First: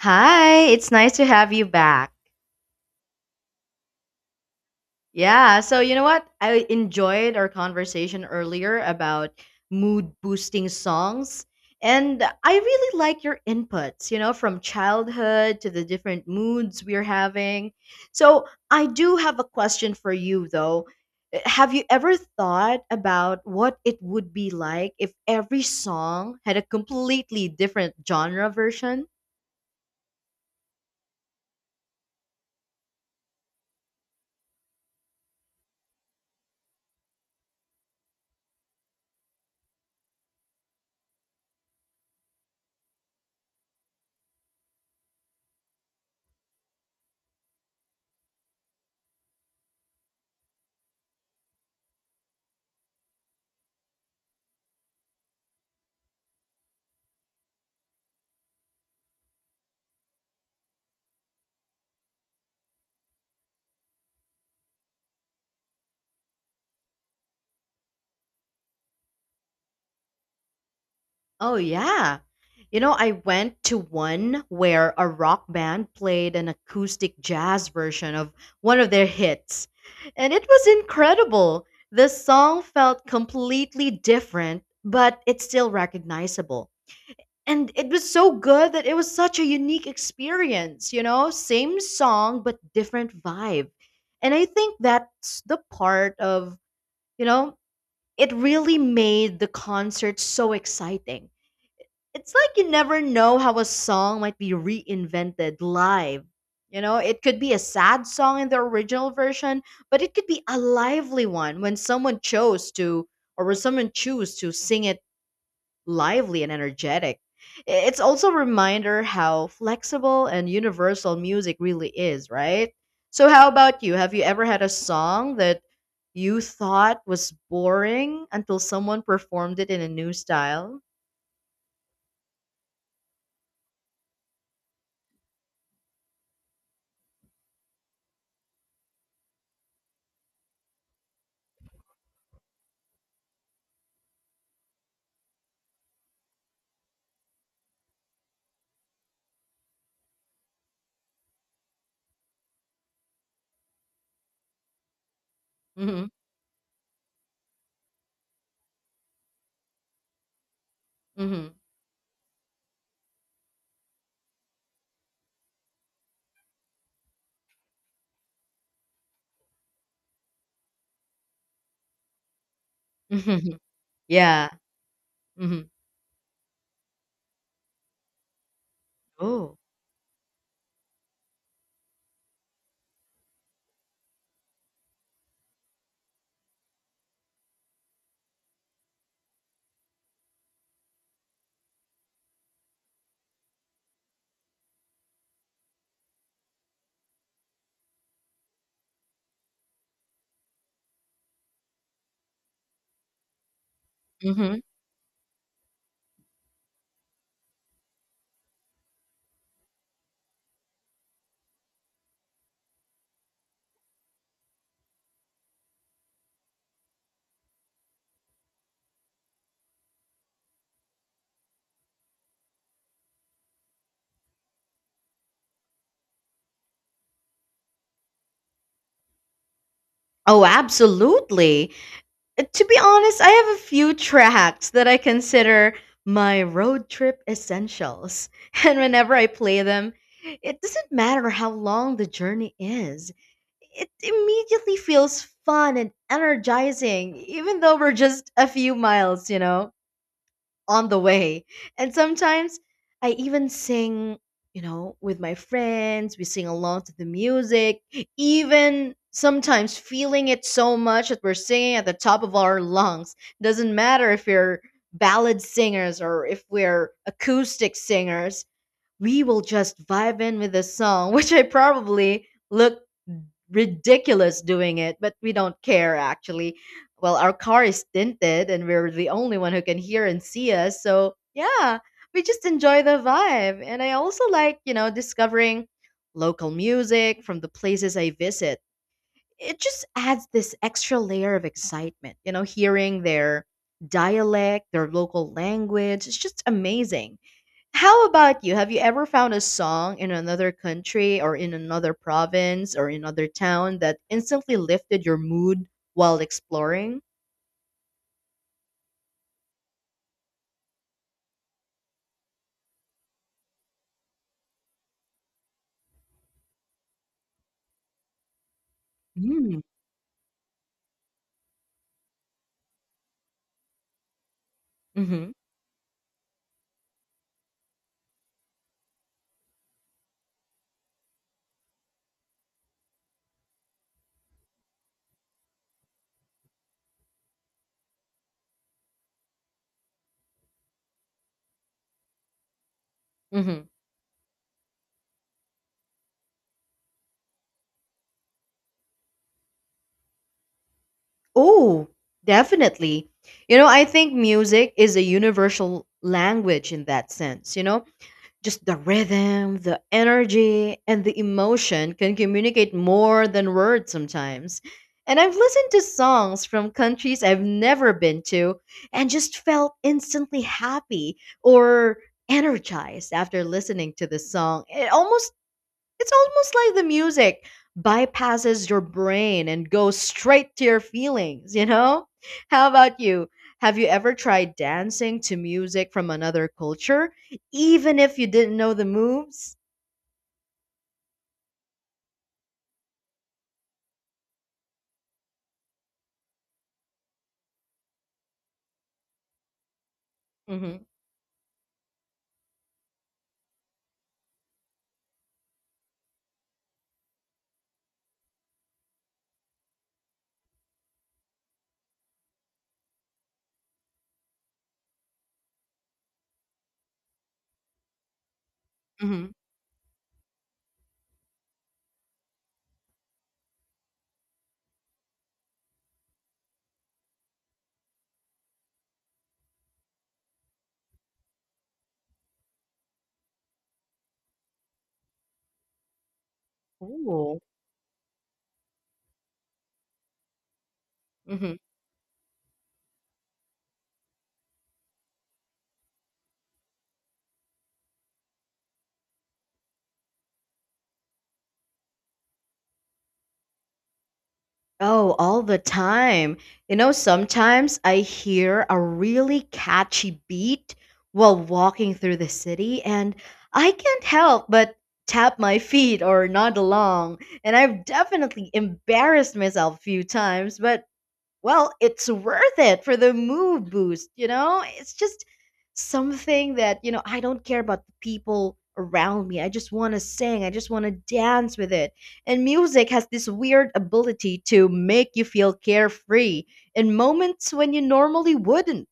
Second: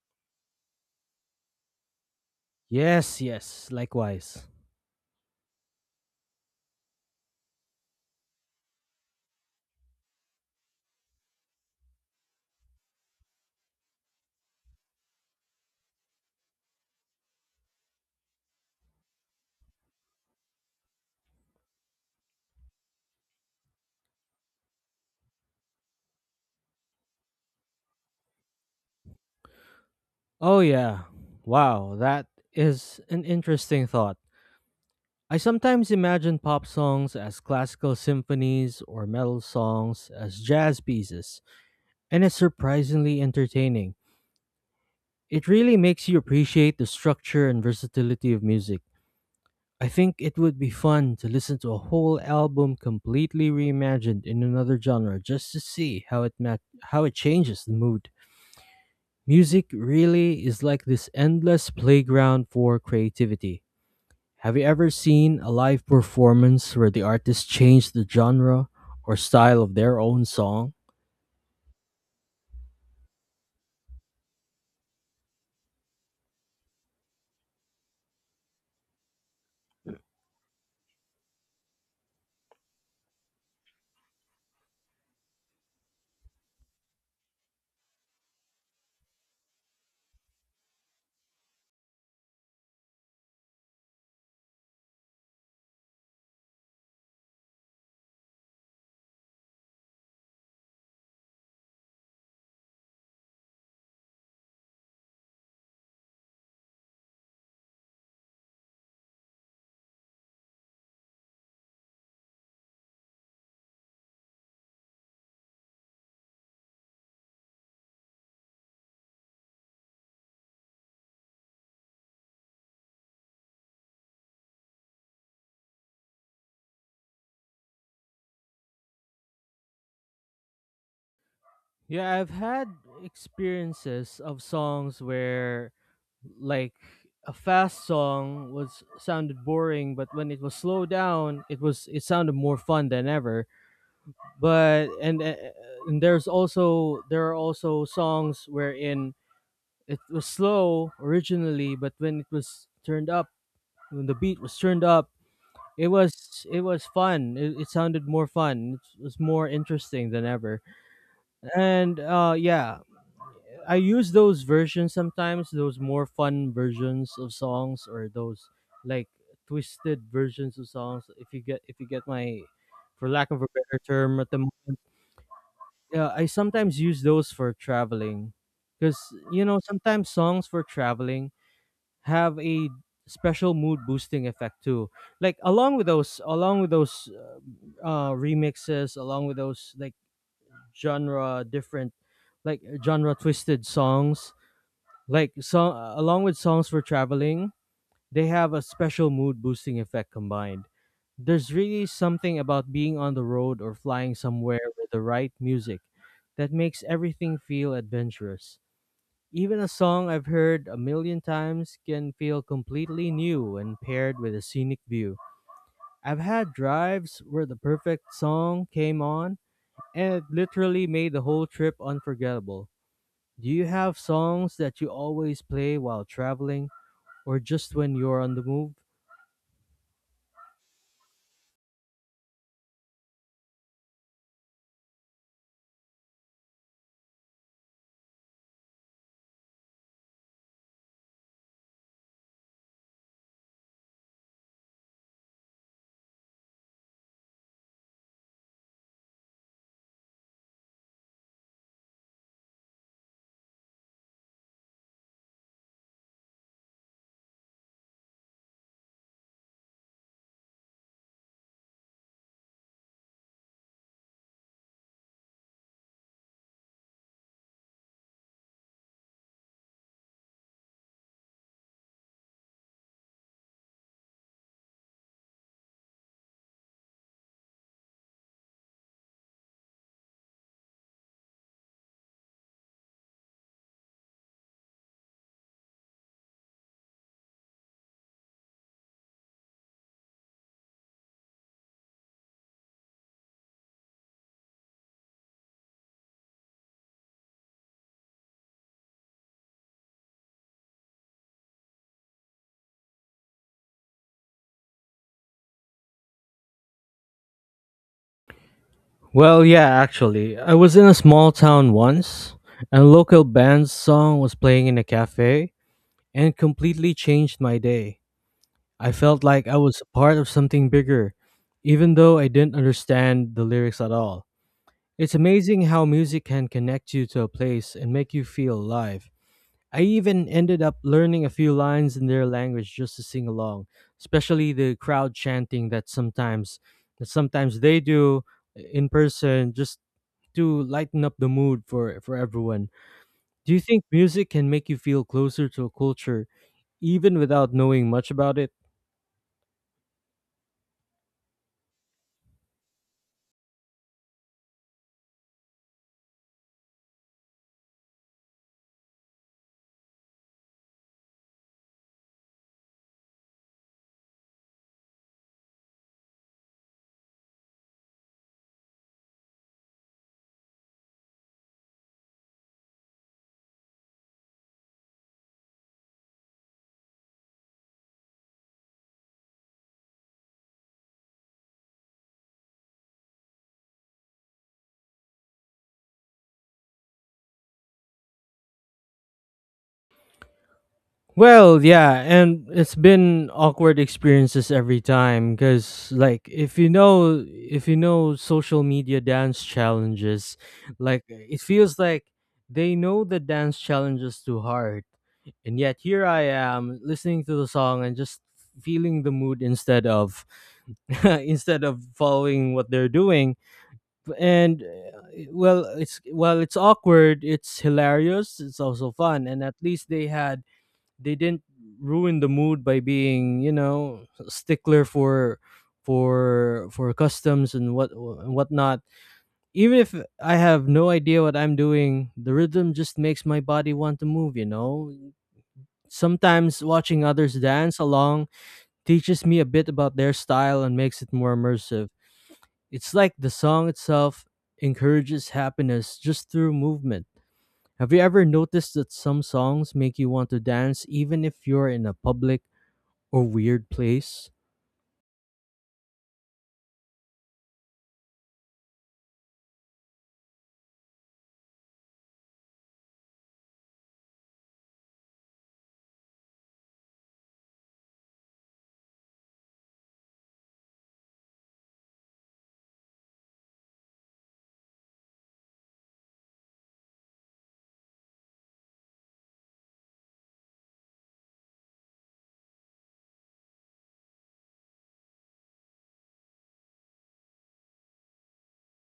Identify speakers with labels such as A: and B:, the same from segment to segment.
A: Hi, it's nice to have you back.
B: Yes, yes, likewise.
A: Yeah, so you know what? I enjoyed our conversation earlier about mood boosting songs, and I really like your inputs, you know, from childhood to the different moods we're having. So, I do have a question for you though. Have you ever thought about what it would be like if every song had a completely different genre version?
B: Oh, yeah. Wow, that is an interesting thought. I sometimes imagine pop songs as classical symphonies or metal songs as jazz pieces, and it's surprisingly entertaining. It really makes you appreciate the structure and versatility of music. I think it would be fun to listen to a whole album completely reimagined in another genre just to see how how it changes the mood. Music really is like this endless playground for creativity. Have you ever seen a live performance where the artist changed the genre or style of their own song?
A: Oh, yeah. You know, I went to one where a rock band played an acoustic jazz version of one of their hits, and it was incredible. The song felt completely different, but it's still recognizable. And it was so good that it was such a unique experience, you know, same song, but different vibe. And I think that's the part of, you know, it really made the concert so exciting. It's like you never know how a song might be reinvented live. You know, it could be a sad song in the original version, but it could be a lively one when someone chose to or when someone choose to sing it lively and energetic. It's also a reminder how flexible and universal music really is, right? So how about you? Have you ever had a song that you thought was boring until someone performed it in a new style?
B: Yeah, I've had experiences of songs where like a fast song was sounded boring but when it was slowed down it sounded more fun than ever but and, uh, and there are also songs wherein it was slow originally, but when it was turned up, when the beat was turned up, it
A: Mhm.
B: was it was fun. It sounded more fun. It was more interesting than ever.
A: Mhm.
B: And Yeah, I use those versions sometimes. Those more fun versions of songs, or those like twisted versions of songs. If you get my, for lack of a better term, at the
A: Yeah.
B: moment,
A: Mhm.
B: yeah, I sometimes use those for traveling, because you
A: Oh.
B: know sometimes songs for traveling have a special mood boosting effect too, like along with those remixes, along with those like genre different, like genre twisted songs. Along with songs for traveling, they have a special mood boosting effect combined. There's really something about being on the road or flying
A: Mhm.
B: somewhere with the right music that makes everything feel adventurous. Even a song I've heard a million times can feel completely new when paired with a scenic view. I've had drives where the perfect song came on and it literally made the whole trip unforgettable. Do you have songs that you always play while traveling or just when you're on the move?
A: Oh, absolutely. To be honest, I have a few tracks that I consider my road trip essentials. And whenever I play them, it doesn't matter how long the journey is. It immediately feels fun and energizing, even though we're just a few miles, you know, on the way. And sometimes I even sing, you know, with my friends. We sing along to the music, even sometimes feeling it so much that we're singing at the top of our lungs. Doesn't matter if you're ballad singers or if we're acoustic singers, we will just vibe in with the song, which I probably look ridiculous doing it, but we don't care actually. Well, our car is tinted and we're the only one who can hear and see us. So, yeah, we just enjoy the vibe. And I also like, you know, discovering local music from the places I visit. It just adds this extra layer of excitement, you know, hearing their dialect, their local language. It's just amazing. How about you? Have you ever found a song in another country or in another province or in another town that instantly lifted your mood while exploring?
B: Well, yeah, actually. I was in a small town once and a local band's song was playing in a cafe and completely changed my day. I felt like I
A: Mm.
B: was a part of something bigger, even though I didn't understand the lyrics at all. It's
A: Mm-hmm.
B: amazing how music can connect you to a place and make you feel alive. I even ended up learning a few lines in their language just to sing along, especially the crowd chanting that sometimes they do in person, just to lighten up the mood for, everyone. Do you
A: Mm-hmm.
B: think music can make you feel closer to a culture even without knowing much about it?
A: Oh, definitely. You know, I think music is a universal language in that sense. You know, just the rhythm, the energy, and the emotion can communicate more than words sometimes. And I've listened to songs from countries I've never been to and just felt instantly happy or energized after listening to the song. It's almost like the music bypasses your brain and goes straight to your feelings, you know? How about you? Have you ever tried dancing to music from another culture, even if you didn't know the moves?
B: Well, yeah, and it's been awkward experiences every time cuz like if you know social media dance challenges,
A: Mm-hmm.
B: like it feels like they know the dance challenges to heart. And yet here I am listening to the song and just feeling the mood instead of instead of following what they're doing. And Well, it's while it's awkward, it's hilarious, it's also fun,
A: Mm-hmm.
B: and at least they had they didn't ruin the mood by being, you know, stickler for customs and whatnot. Even if I have no idea what I'm doing, the rhythm just makes my body want to move, you know. Sometimes watching others
A: Ooh.
B: dance along teaches me a bit about their style and makes it more immersive. It's like the song itself encourages happiness just through movement. Have you ever noticed that some songs make you want to dance even if you're in a public or weird place?
A: Oh, all the time. You know, sometimes I hear a really catchy beat while walking through the city, and I can't help but tap my feet or nod along. And I've definitely embarrassed myself a few times, but well, it's worth it for the move boost, you know? It's just something that, you know, I don't care about the people around me. I just want to sing. I just want to dance with it. And music has this weird ability to make you feel carefree in moments when you normally wouldn't.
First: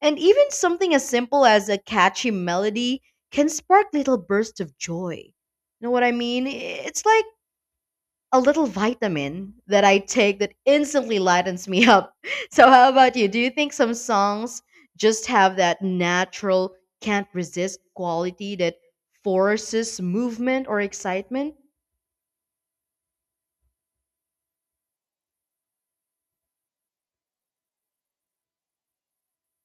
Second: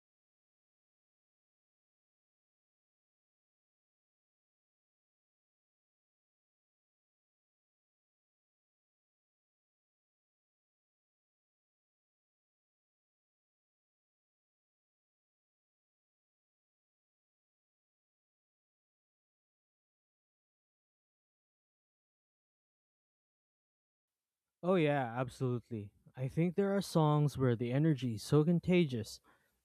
A: And even something as simple as a catchy melody can spark little bursts of joy. You know what I mean? It's like a little vitamin that I take that instantly lightens me up. So, how about you? Do you think some songs just have that natural, can't resist quality that forces movement or excitement?
B: Oh, yeah, absolutely. I think there are songs where the energy is so contagious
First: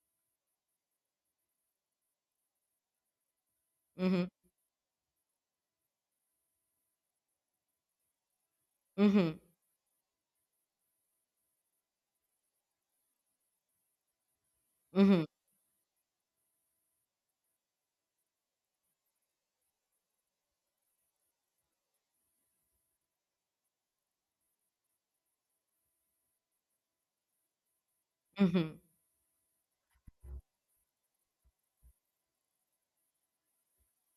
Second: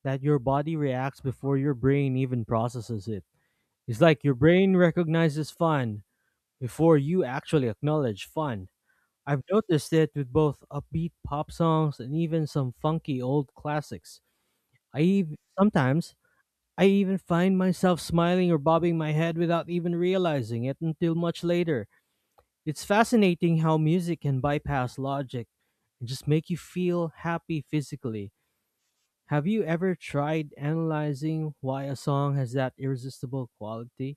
B: that your body reacts before your brain even processes it. It's like
A: Mm
B: your brain recognizes fun before you actually acknowledge fun.
A: hmm. Mm
B: I've noticed it with both upbeat pop songs and even some funky old classics. I
A: hmm. Mm hmm.
B: ev- sometimes I even find myself smiling or bobbing my head without even realizing it until much later. It's fascinating how music can bypass logic and just make you feel happy physically.
A: Mm hmm.
B: Have you ever tried analyzing why a song has that irresistible quality?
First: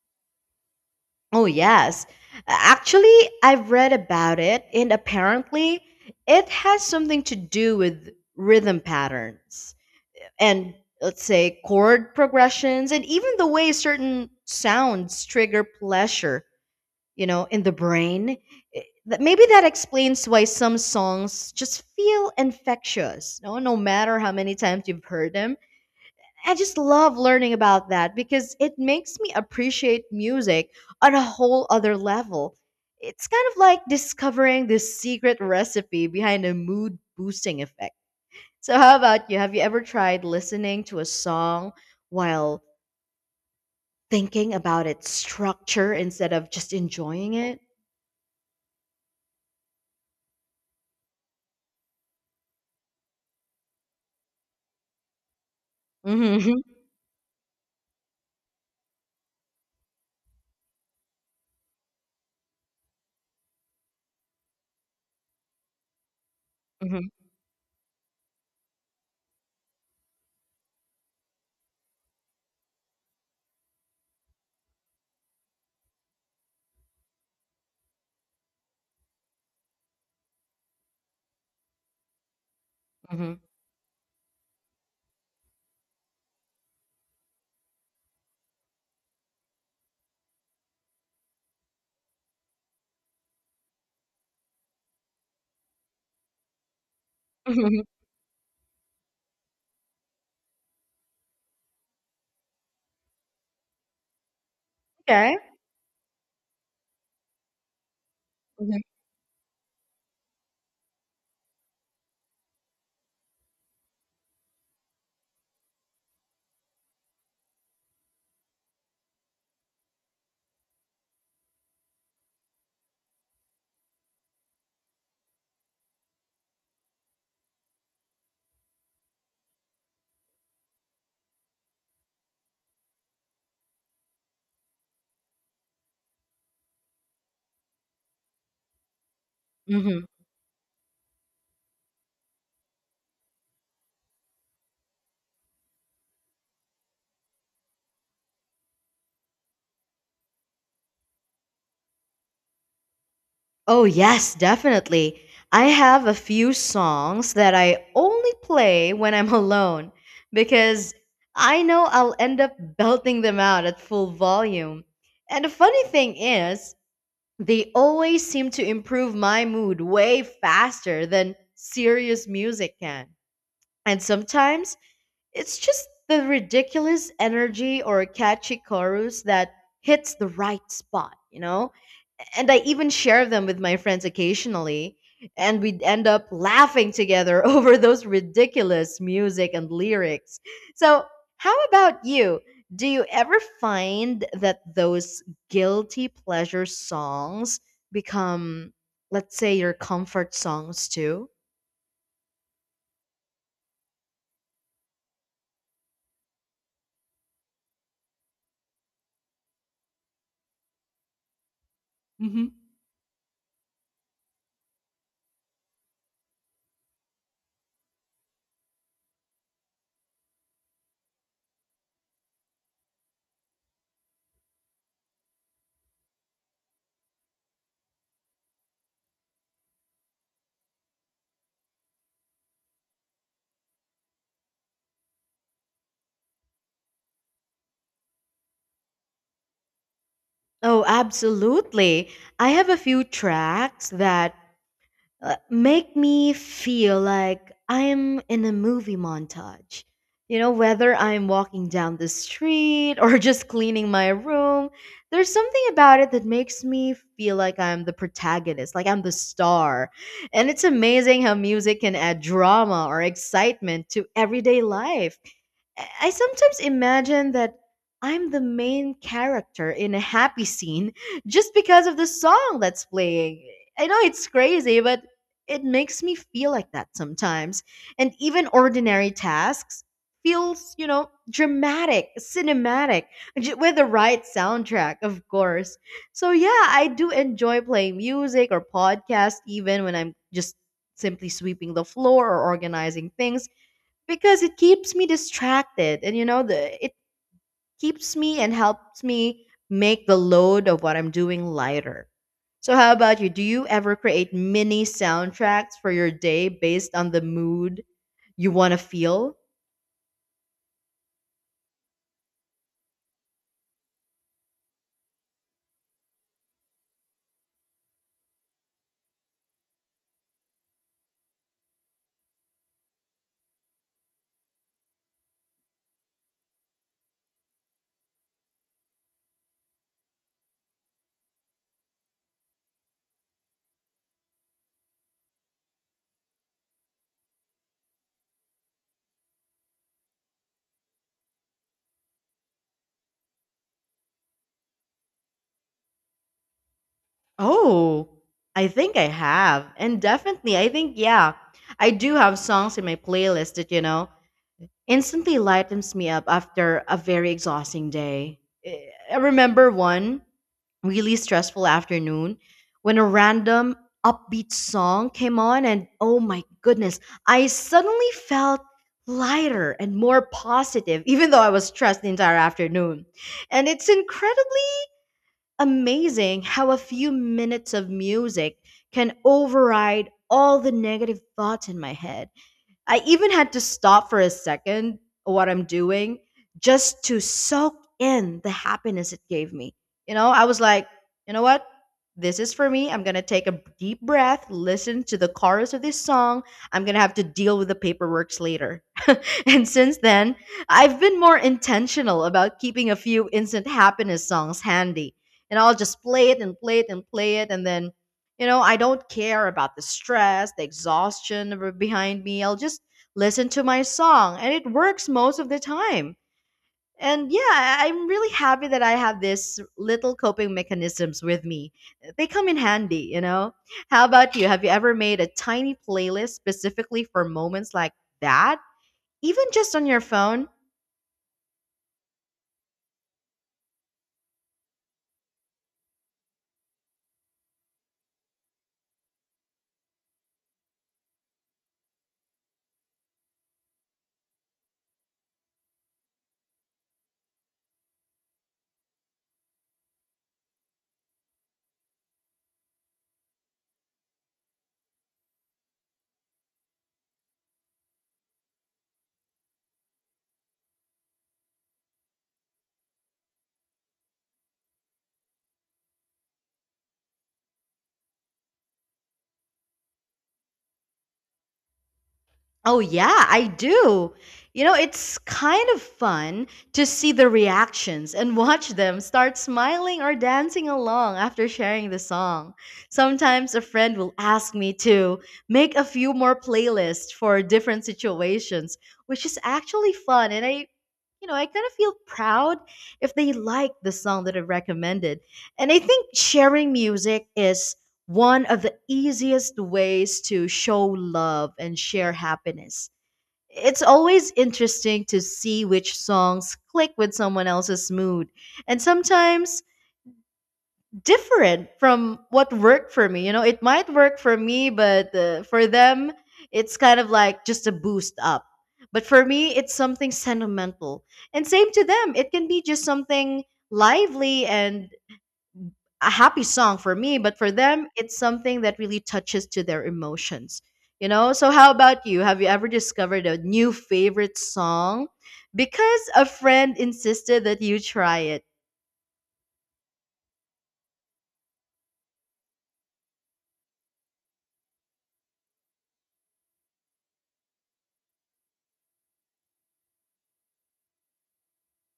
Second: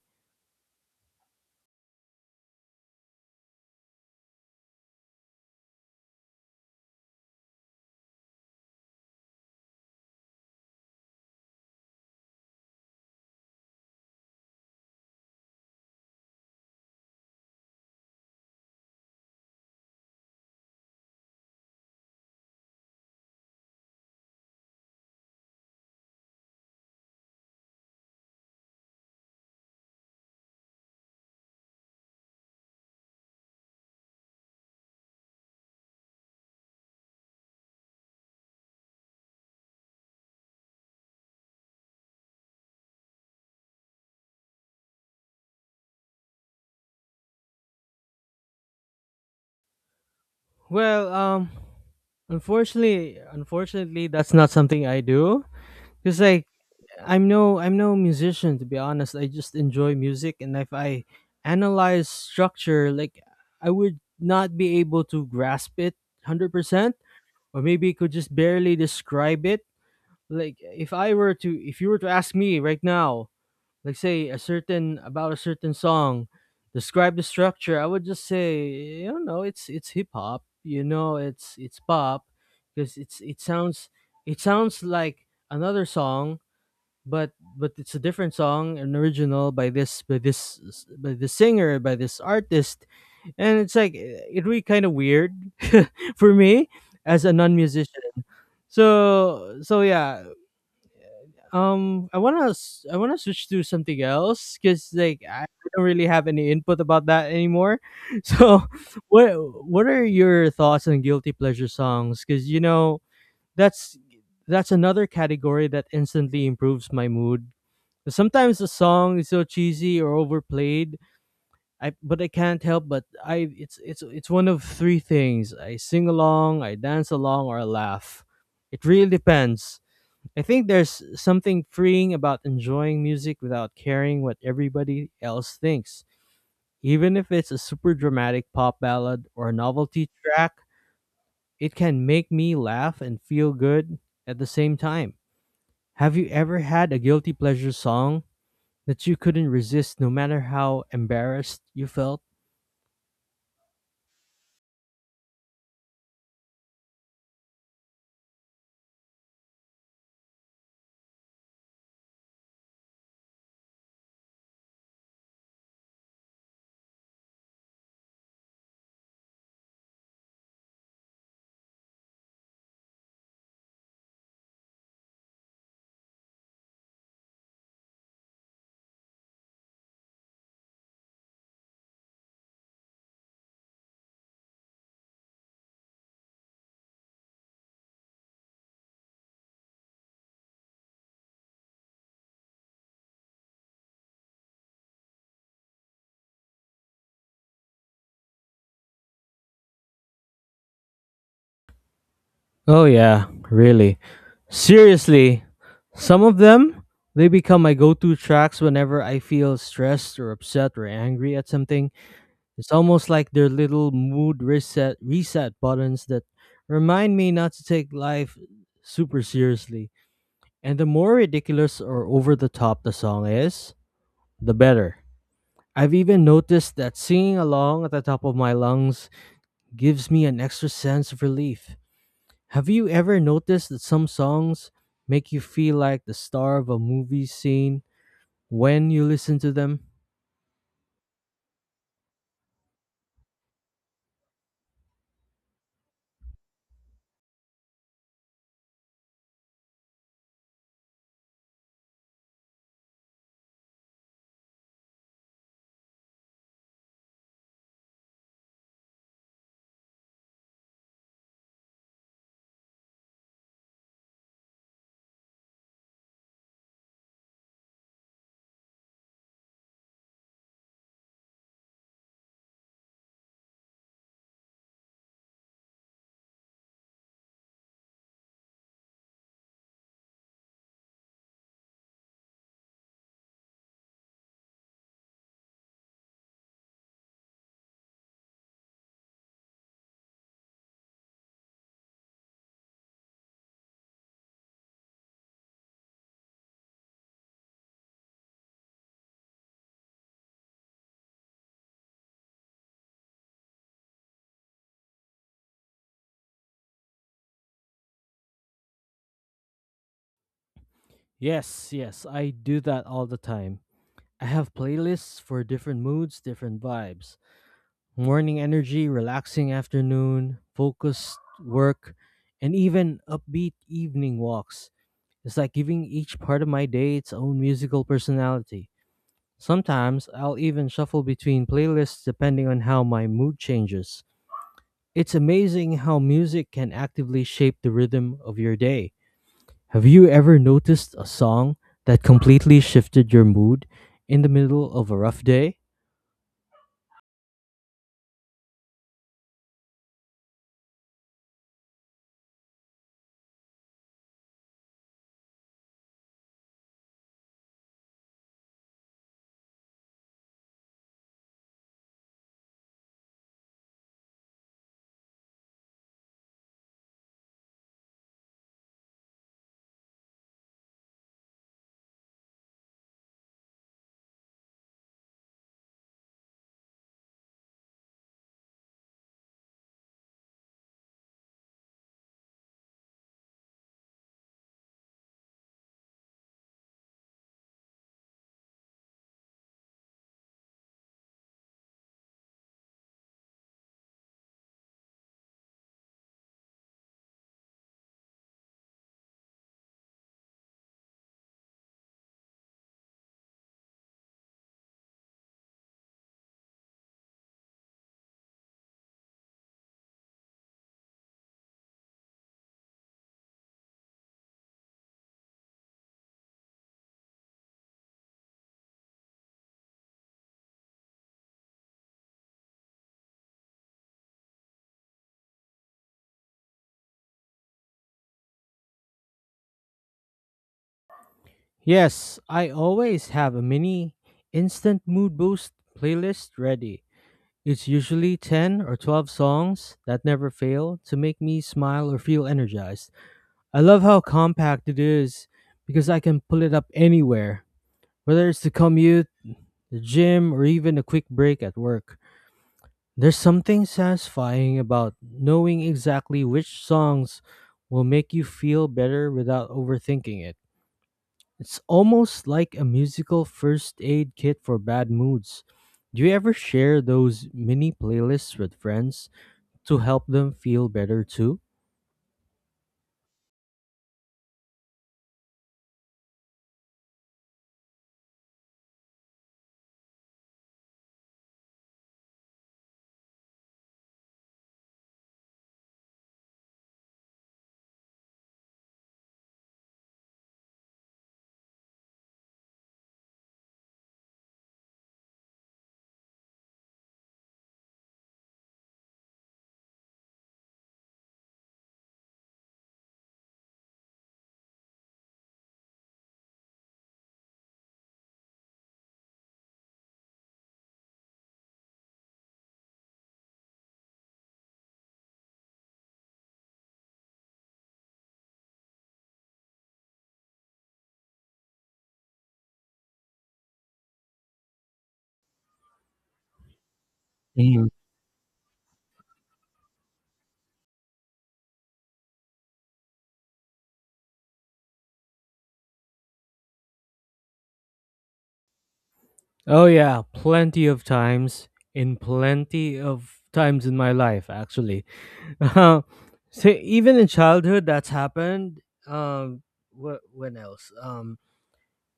A: Oh, yes. Actually, I've read about it, and apparently, it has something to do with rhythm patterns and, let's say, chord progressions, and even the way certain sounds trigger pleasure, you know, in the brain. That maybe that explains why some songs just feel infectious no matter how many times you've heard them. I just love learning about that because it makes me appreciate music on a whole other level. It's kind of like discovering the secret recipe behind a mood boosting effect. So, how about you? Have you ever tried listening to a song while thinking about its structure instead of just enjoying it?
B: Well, um Unfortunately, that's not something I do cuz like
A: Mm-hmm.
B: I'm no musician, to be honest. I just enjoy music, and if I analyze structure, like, I would not be able to grasp it 100%,
A: Mm-hmm.
B: or maybe could just barely describe it. Like, if you were to ask me right now, like say a certain about a certain song, describe the structure, I would just say, you know, it's hip hop, you know, it's pop because it's
A: Mm-hmm.
B: it sounds like another song, but it's a different song, an original by the singer, by this artist. And it's like, eh, it really kind of weird for me as a
A: Hmm.
B: non-musician. So yeah, I wanna switch to something else because like
A: Okay.
B: I don't really have any input about that anymore. So,
A: Mm-hmm.
B: what what are your thoughts on guilty pleasure songs? Because you know that's that's another category that instantly improves my mood. Sometimes the song is so cheesy or overplayed, I can't help but I it's one of three things: I sing along, I dance along, or I laugh. It really depends. I think there's something freeing about enjoying music without caring what everybody else thinks. Even if it's a super dramatic pop ballad or a
A: Hmm.
B: novelty track, it can make me laugh and feel good at the same time. Have you ever had a guilty pleasure song that you couldn't resist no matter how embarrassed you felt?
A: Oh, yes, definitely. I have a few songs that I only play when I'm alone because I know I'll end up belting them out at full volume. And the funny thing is, they always seem to improve my mood way faster than serious music can. And sometimes it's just the ridiculous energy or catchy chorus that hits the right spot, you know? And I even share them with my friends occasionally, and we'd end up laughing together over those ridiculous music and lyrics. So, how about you? Do you ever find that those guilty pleasure songs become, let's say, your comfort songs too?
B: Oh, yeah, really. Seriously, some of them, they become my go to tracks whenever I feel stressed or upset or angry at something.
A: Hmm.
B: It's almost like they're little mood reset buttons that remind me not to take life super seriously. And the more ridiculous or over the top the song is, the better. I've even noticed that singing along at the top of my lungs gives me an extra sense of relief. Have you ever noticed that some songs make you feel like the star of a movie scene when you listen to them?
A: Oh, absolutely. I have a few tracks that make me feel like I'm in a movie montage. You know, whether I'm walking down the street or just cleaning my room, there's something about it that makes me feel like I'm the protagonist, like I'm the star. And it's amazing how music can add drama or excitement to everyday life. I sometimes imagine that I'm the main character in a happy scene just because of the song that's playing. I know it's crazy, but it makes me feel like that sometimes. And even ordinary tasks feels, you know, dramatic, cinematic with the right soundtrack, of course. So yeah, I do enjoy playing music or podcast even when I'm just simply sweeping the floor or organizing things because it keeps me distracted, and you know, the it keeps me and helps me make the load of what I'm doing lighter. So how about you? Do you ever create mini soundtracks for your day based on the mood you want to feel?
B: Yes, yes, I do that all the time. I have playlists for different moods, different vibes. Morning energy, relaxing afternoon, focused work, and even upbeat evening walks. It's like giving each part of my day its own musical personality. Sometimes I'll even shuffle between playlists depending on how my mood changes. It's amazing how music can actively shape the rhythm of your day. Have you ever noticed a song that completely shifted your mood in the middle of a rough day?
A: Oh, I think I have, and definitely, I think, yeah, I do have songs in my playlist that, you know, instantly lightens me up after a very exhausting day. I remember one really stressful afternoon when a random upbeat song came on, and oh my goodness, I suddenly felt lighter and more positive even though I was stressed the entire afternoon. And it's incredibly amazing how a few minutes of music can override all the negative thoughts in my head. I even had to stop for a second what I'm doing just to soak in the happiness it gave me. You know, I was like, you know what? This is for me. I'm going to take a deep breath, listen to the chorus of this song. I'm going to have to deal with the paperwork later. And since then, I've been more intentional about keeping a few instant happiness songs handy. And I'll just play it and play it and play it. And then, you know, I don't care about the stress, the exhaustion behind me. I'll just listen to my song. And it works most of the time. And yeah, I'm really happy that I have this little coping mechanisms with me. They come in handy, you know? How about you? Have you ever made a tiny playlist specifically for moments like that? Even just on your phone?
B: Yes, I always have a mini instant mood boost playlist ready. It's usually 10 or 12 songs that never fail to make me smile or feel energized. I love how compact it is because I can pull it up anywhere, whether it's the commute, the gym, or even a quick break at work. There's something satisfying about knowing exactly which songs will make you feel better without overthinking it. It's almost like a musical first aid kit for bad moods. Do you ever share those mini playlists with friends to help them feel better too?
A: Oh, yeah, I do. You know, it's kind of fun to see the reactions and watch them start smiling or dancing along after sharing the song. Sometimes a friend will ask me to make a few more playlists for different situations, which is actually fun. And I, you know, I kind of feel proud if they like the song that I recommended. And I think sharing music is one of the easiest ways to show love and share happiness. It's always interesting to see which songs click with someone else's mood, and sometimes different from what worked for me. You know, it might work for me, but for them, it's kind of like just a boost up. But for me, it's something sentimental. And same to them, it can be just something lively and a happy song for me, but for
B: Mm.
A: them, it's something that really touches to their emotions. You know, so how about you? Have you ever discovered a new favorite song because a friend insisted that you try it?
B: Oh yeah, plenty of times, in my life actually. Uh, so even in childhood that's happened. Um, what when else? Um,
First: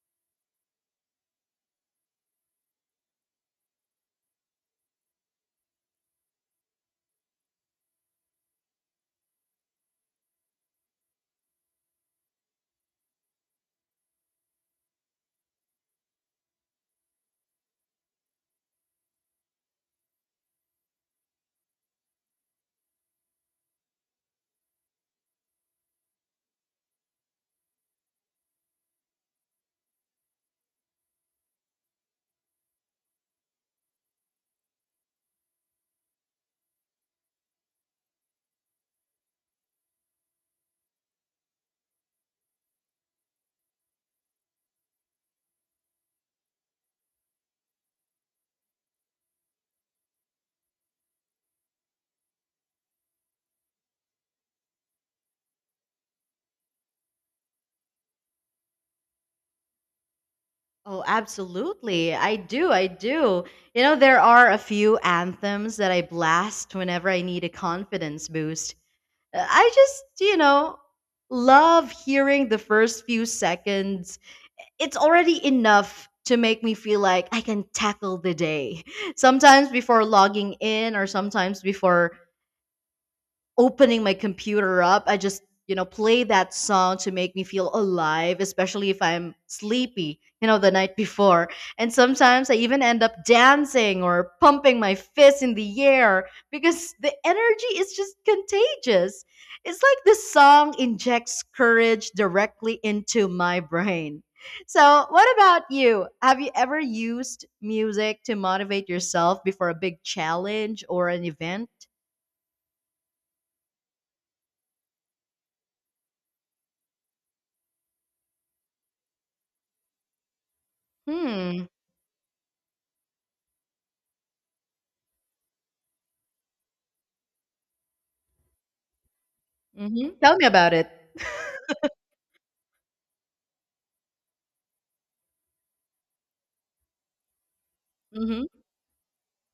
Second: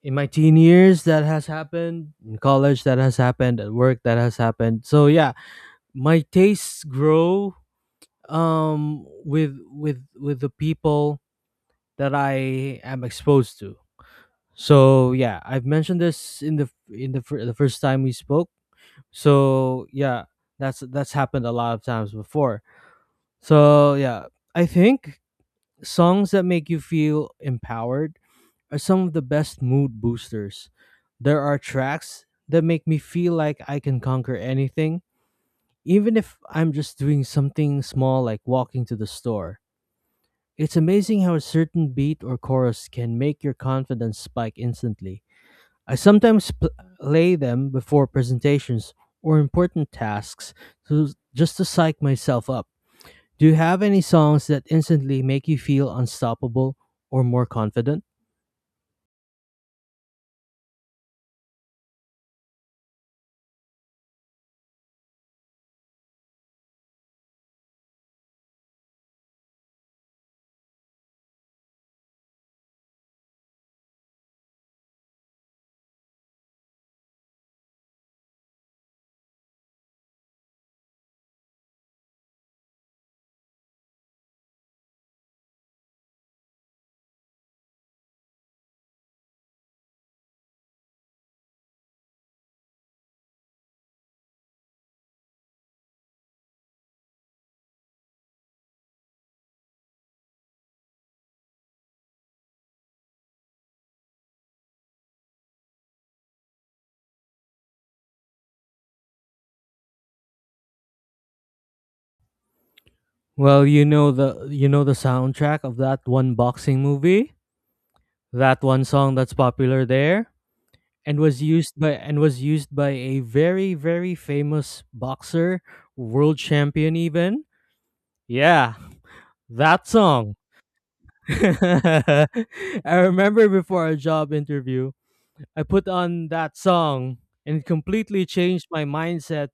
B: in my teen years that has happened, in college that has happened, at work that has happened. So yeah, my tastes grow, um, with with the people that I am exposed to. So yeah, I've mentioned this in the the first time we spoke. So yeah, that's happened a lot of times before. So yeah, I think songs that make you feel empowered are some of the best mood boosters. There are tracks that make me feel like I can conquer anything, even if I'm just doing something small like walking to the store. It's amazing how a certain beat or chorus can make your confidence spike instantly. I sometimes play them before presentations or important tasks to, just to psych myself up. Do you have any songs that instantly make you feel unstoppable or more confident?
A: Oh, absolutely. I do. I do. You know, there are a few anthems that I blast whenever I need a confidence boost. I just, you know, love hearing the first few seconds. It's already enough to make me feel like I can tackle the day. Sometimes before logging in or sometimes before opening my computer up, I just, you know, play that song to make me feel alive, especially if I'm sleepy, you know, the night before. And sometimes I even end up dancing or pumping my fist in the air because the energy is just contagious. It's like the song injects courage directly into my brain. So, what about you? Have you ever used music to motivate yourself before a big challenge or an event?
B: Well, you know the soundtrack of that one boxing movie, that one song that's popular there and
A: Hmm.
B: was used by a very famous boxer, world champion even. Yeah, that
A: Mhm. Tell
B: song.
A: me about it.
B: I remember before a job interview, I put on that song and it completely
A: Mhm.
B: changed my mindset.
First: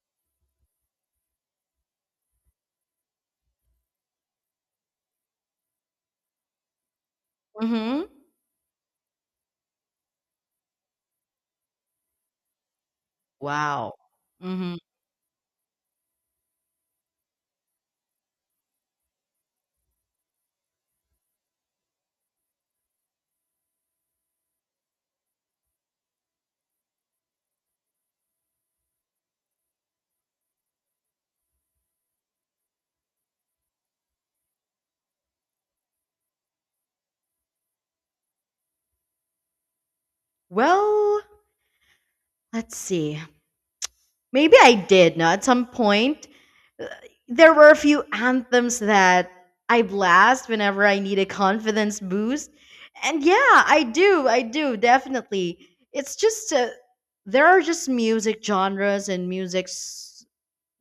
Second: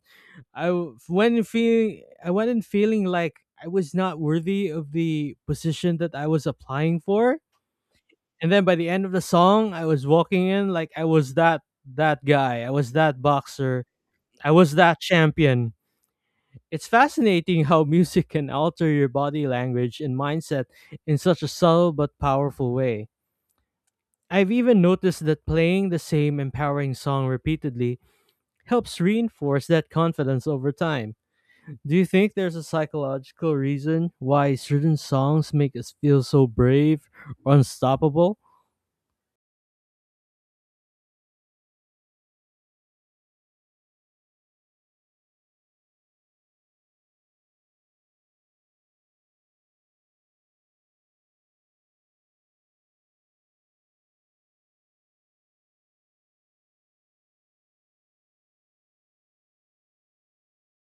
B: I went in feeling like I was not worthy of the position that I was applying for.
A: Mhm.
B: And then by the end of the song, I was walking in like I was that guy. I was that boxer.
A: Wow.
B: I was
A: Mhm.
B: that champion. It's fascinating how music can alter your body language and mindset in such a subtle but powerful way. I've even noticed that playing the same empowering song repeatedly helps reinforce that confidence over time. Do you think there's a psychological reason why certain songs make us feel so brave or unstoppable?
A: Well, let's see. Maybe I did, no, at some point. Uh, there were a few anthems that I blast whenever I need a confidence boost. And yeah, I do. I do, definitely. It's just there are just music genres and musics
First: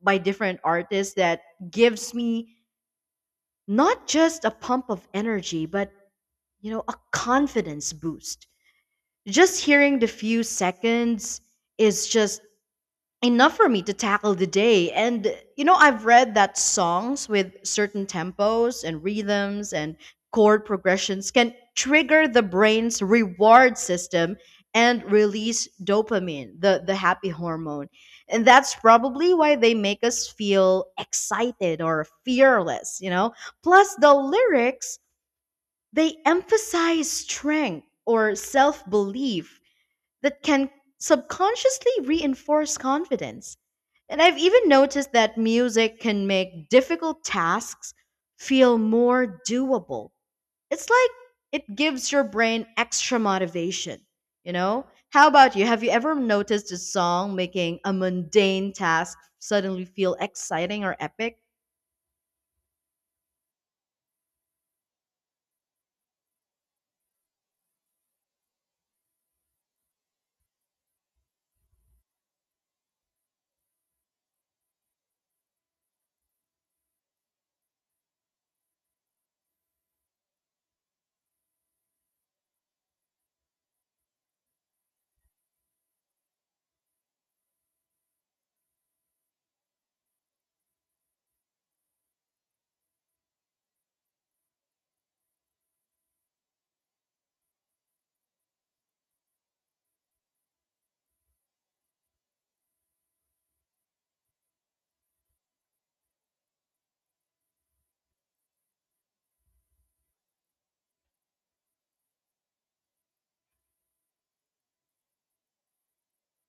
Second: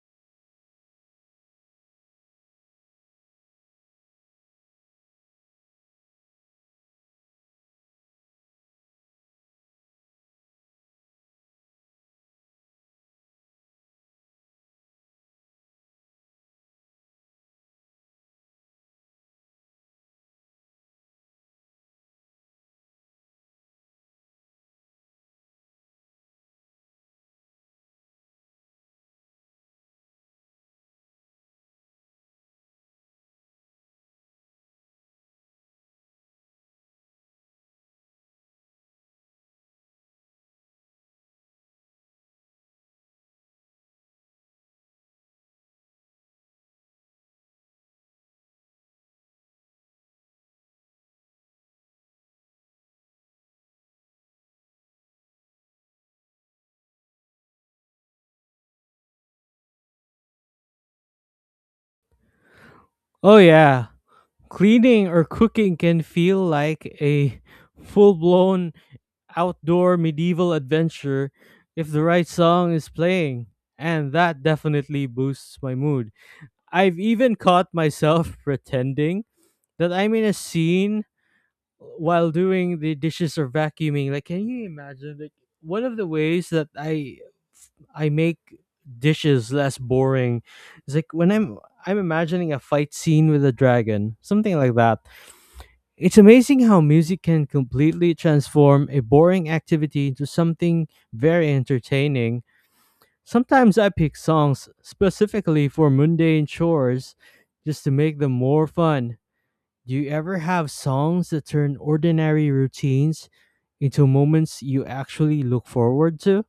A: by different artists that gives me not just a pump of energy, but you know, a confidence boost. Just hearing the few seconds is just enough for me to tackle the day. And, you know, I've read that songs with certain tempos and rhythms and chord progressions can trigger the brain's reward system and release dopamine, the happy hormone. And that's probably why they make us feel excited or fearless, you know? Plus, the lyrics, they emphasize strength or self belief that can subconsciously reinforce confidence. And I've even noticed that music can make difficult tasks feel more doable. It's like it gives your brain extra motivation, you know? How about you? Have you ever noticed a song making a mundane task suddenly feel exciting or epic?
B: Oh, yeah. Cleaning or cooking can feel like a full blown outdoor medieval adventure if the right song is playing. And that definitely boosts my mood. I've even caught myself pretending that I'm in a scene while doing the dishes or vacuuming. Like, can you imagine? Like, one of the ways that I make dishes less boring is like when I'm imagining a fight scene with a dragon, something like that. It's amazing how music can completely transform a boring activity into something very entertaining. Sometimes I pick songs specifically for mundane chores just to make them more fun. Do you ever have songs that turn ordinary routines into moments you actually look forward to?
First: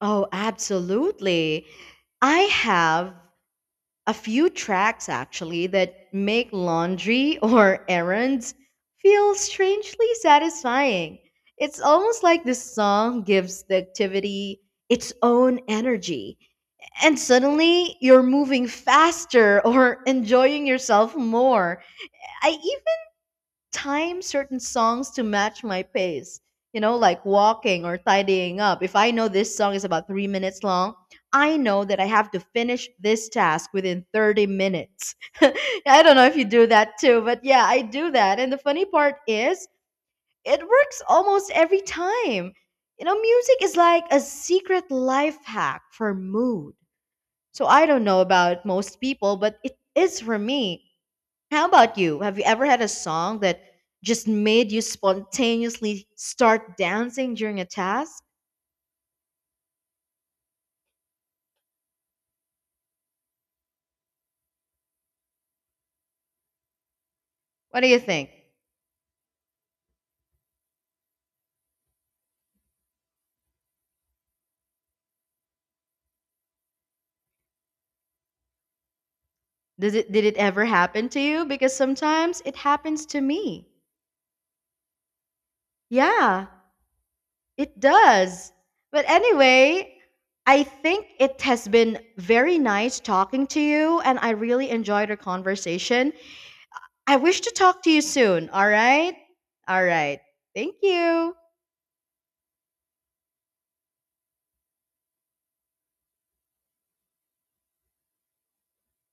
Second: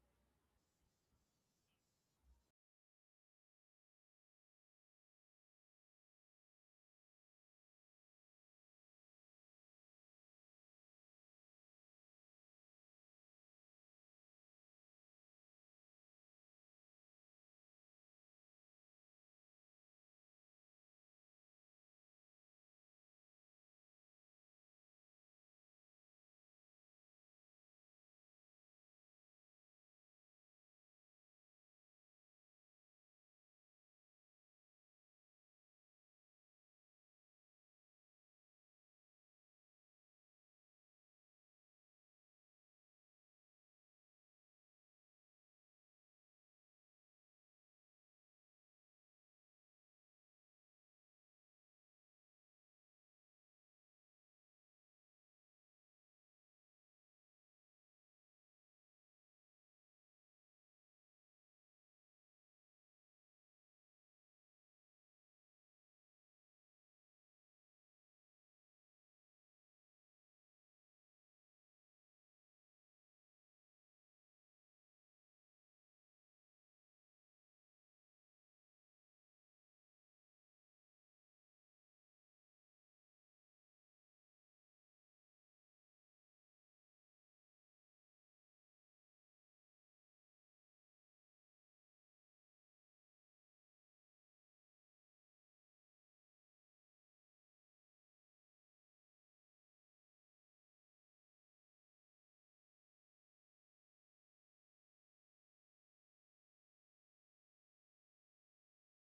A: Oh, absolutely. I have a few tracks actually that make laundry or errands feel strangely satisfying. It's almost like this song gives the activity its own energy, and suddenly you're moving faster or enjoying yourself more. I time certain songs to match my pace. You know, like walking or tidying up. If I know this song is about 3 minutes long, I know that I have to finish this task within 30 minutes. I don't know if you do that too, but yeah, I do that. And the funny part is, it works almost every time. You know, music is like a secret life hack for mood. So I don't know about most people, but it is for me. How about you? Have you ever had a song that just made you spontaneously start dancing during a task? What do you think? Did it ever happen to you? Because sometimes it happens to me. Yeah, it does. But anyway, I think it has been very nice talking to you and I really enjoyed our conversation. I wish to talk to you soon, all right? All right. Thank you.